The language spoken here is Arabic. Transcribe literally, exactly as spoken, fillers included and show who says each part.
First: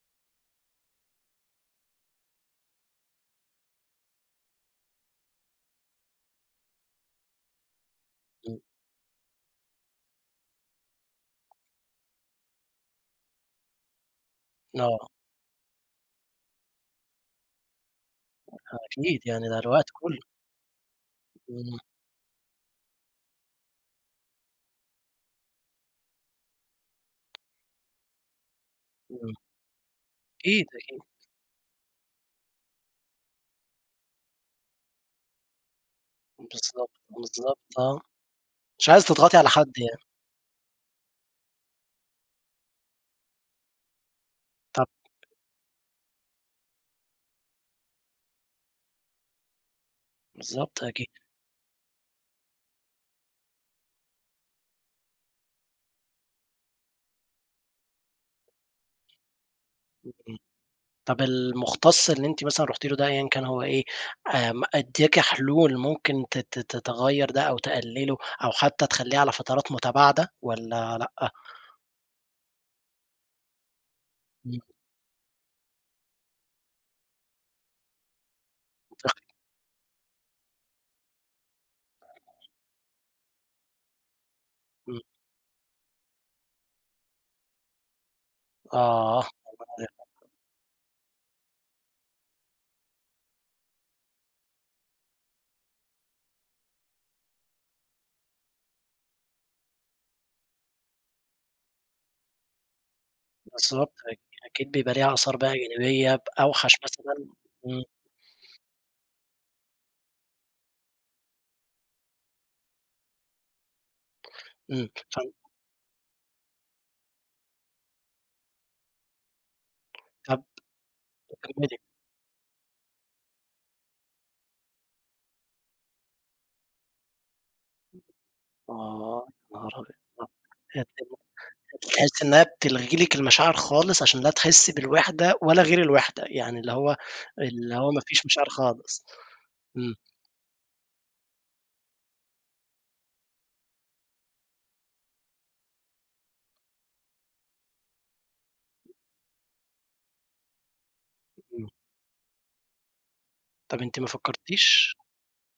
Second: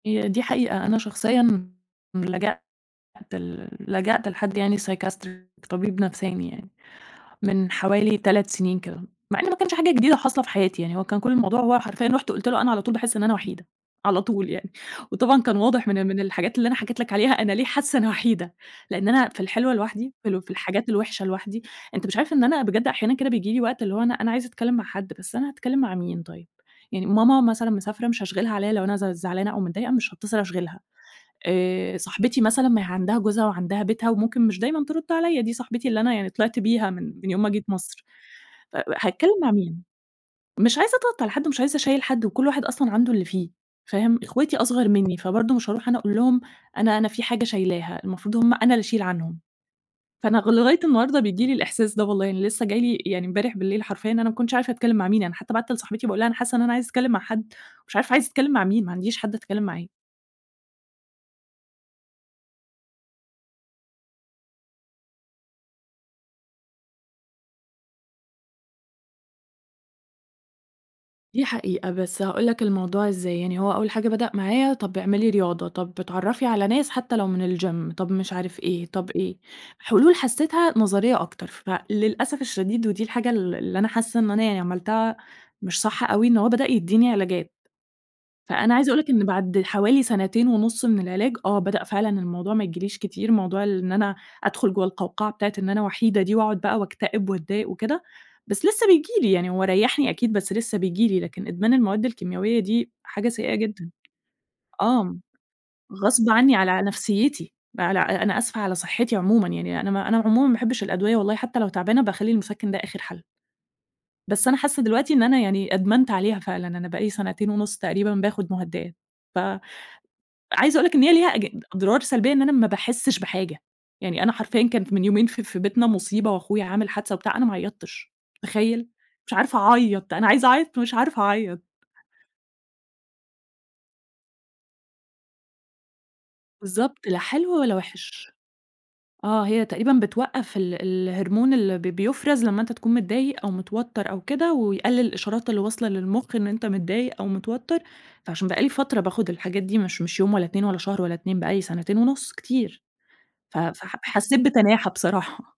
Speaker 1: دي دي حقيقة. أنا شخصيًا لجأت ل لجأت لحد يعني Psychiatrist طبيب نفساني يعني، من حوالي تلات
Speaker 2: إمم.
Speaker 1: سنين كده، مع إنه ما كانش حاجة جديدة حاصلة في حياتي يعني، هو كان كل الموضوع هو حرفيًا رُحت قلت له أنا على طول باحس إن أنا وحيدة، على طول يعني،
Speaker 2: آه.
Speaker 1: وطبعًا كان واضح من ال من الحاجات اللي أنا حكيت لك عليها أنا ليه حاسة أنا وحيدة،
Speaker 2: [unintelligible]
Speaker 1: لإن
Speaker 2: أكيد،
Speaker 1: أنا في
Speaker 2: يعني ده
Speaker 1: الحلوة
Speaker 2: الوقت
Speaker 1: لوحدي،
Speaker 2: كله.
Speaker 1: في ال في الحاجات الوحشة لوحدي،
Speaker 2: إمم.
Speaker 1: أنت مش عارف إن أنا بجد أحيانًا كده بييجي لي وقت، اللي هو أنا أنا عايزة أتكلم مع حد، بس أنا هاتكلم مع مين طيب؟! يعني ماما مثلًا مسافرة، مش هاشغِلها عليَّ لو أنا ز
Speaker 2: إمم.
Speaker 1: زعلانة أو متضايقة مش هاتصل
Speaker 2: أكيد،
Speaker 1: أشغِلها،
Speaker 2: أكيد.
Speaker 1: آآ، صاحبتي مثلًا ما هي عندها جوزها وعندها بيتها وممكن مش دايمًا ترد عليَّ، دي صاحبتي اللي أنا يعني طِلِعت
Speaker 2: بالضبط،
Speaker 1: بيها من من يوم ما
Speaker 2: بالضبط،
Speaker 1: جيت
Speaker 2: آه.
Speaker 1: مَصر، ف
Speaker 2: مش عايزة تضغطي
Speaker 1: هاتكلم
Speaker 2: على
Speaker 1: مع
Speaker 2: حد
Speaker 1: مين؟!
Speaker 2: يعني.
Speaker 1: مش عايزة أضغط على حد ومش عايزة أشيّل حد وكل واحد أصلًا عنده اللي فيه فاهم، أخواتي
Speaker 2: طَب
Speaker 1: أصغر مني فبرضو مش هارُوح أنا أقول لهم أنا أنا فيه حاجة شايلاها، المفروض هُم أنا اللي أشيل عنهم. فأنا غ لغاية
Speaker 2: بالضبط أكيد.
Speaker 1: النهارده بييجي لي الإحساس ده والله، يعني لسه جاي لي يعني إمبارح بالليل، حرفيًا إن أنا ما كنتش عارفة أتكلم مع مين، يعني حتى بَعّتّ لصاحبتي باقول لها أنا حاسة إن أنا عايزة أتكلم مع حد، ومش عارفة عايزة أتكلم مع مين، ما عنديش حد أتكلم معاه.
Speaker 2: إمم. طَب المُختص اللي أنتِ مثلًا رُحتِ له ده أيًّا كان هو إيه، آمم، ادّاكِ حلول ممكن ت ت تغيَّر ده أو تقلله أو حتى تخلّيه على فترات متباعدة والّا لأ؟
Speaker 1: دي حقيقة بس هاقول لك الموضوع إزاي؛ يعني هو أول حاجة بدأ
Speaker 2: إمم.
Speaker 1: معايا طَب اعملي رياضة، طَب اتعرَّفي على ناس حتى لو من الGym طَب مش عارف إيه، طَب
Speaker 2: [unintelligible]
Speaker 1: إيه، حلول حسيتها نظرية أكتر، فللأسف الشديد ودي الحاجة ال اللي أنا حاسة إن أنا يعني
Speaker 2: إمم.
Speaker 1: عملتها مش صح أوي، إن هو بدأ يديني علاجات. فأنا عايزة أقول لك
Speaker 2: آه.
Speaker 1: إن بعد حوالي
Speaker 2: [unintelligible]
Speaker 1: سنتين ونُص من العلاج، آه بدأ فعلًا الموضوع ما ييجيليش كتير، موضوع اللي إن أنا أدخل جوّا القوقعة بتاعة إن أنا وحيدة دي وأقعد بقى وأكتئب وأتضايق وكده. بس لسه بييجي لي، يعني هو ريَّحني أكيد، بس لسه بييجي لي، لكن إدمان المواد الكيمياوية دي حاجة سيئة جدًا،
Speaker 2: بالضبط. أكيد بيبقى ليها
Speaker 1: آه.
Speaker 2: آثار بقى جانبية
Speaker 1: غصب عني
Speaker 2: أوحش
Speaker 1: على
Speaker 2: مثلًا.
Speaker 1: نفْسيتي،
Speaker 2: إمم.
Speaker 1: على أنا أسفة على صحتي عمومًا يعني، أنا ما أنا عمومًا ما باحبش الأدوية والله، حتى لو تعبانة باخلّي المُسَكِّن ده آخر حَل. بس أنا حاسة
Speaker 2: إمم.
Speaker 1: دلوقتي
Speaker 2: ف
Speaker 1: إن أنا يعني أدمنت عليها فعلًا، أنا بقى لي سنتين ونُص تقريبًا باخد مهدئات، ف
Speaker 2: طَب
Speaker 1: عايزة أقول لك إن هي ليها أج
Speaker 2: كَمِّلي.
Speaker 1: أضرار سلبية، إن أنا ما باحسش بحاجة، يعني أنا حرفيًا كان ف من يومين ف في بيتنا مصيبة وأخويا عامل حادثة وبتاع، أنا ما عيَّطتش، تخيَّل!
Speaker 2: آه.
Speaker 1: مش
Speaker 2: يا
Speaker 1: عارفة
Speaker 2: نهار
Speaker 1: أعيّّط، أنا عايزة
Speaker 2: أبيض!
Speaker 1: أعيَّط ومش عارفة أعيَّط!
Speaker 2: [unintelligible] تحسي إنها بتلغي لِك المشاعر خالص عشان لا تحسي بالوحدة ولا غير الوحدة، يعني اللي هو
Speaker 1: بالضبط. لا حلو
Speaker 2: اللي
Speaker 1: ولا
Speaker 2: هو ما فيش
Speaker 1: وِحِش،
Speaker 2: مشاعر خالص.
Speaker 1: آه هي
Speaker 2: إمم.
Speaker 1: تقريبًا بتوقّف ال الHormone اللي ب بيُفرز لمّا أنت تكون متضايق أو متوتر أو كده ويقلل الإشارات اللي واصلة للمخ إن أنت متضايق أو متوتر، فعشان بقى لي فترة باخد الحاجات دي، مش مش يوم ولا إتنين ولا شهر ولا إتنين بقى لي
Speaker 2: إمم.
Speaker 1: سنتين ونُص كتير، ف ف
Speaker 2: طَب أنتِ ما
Speaker 1: حسيت بتناحة
Speaker 2: فكرتيش
Speaker 1: بصراحة.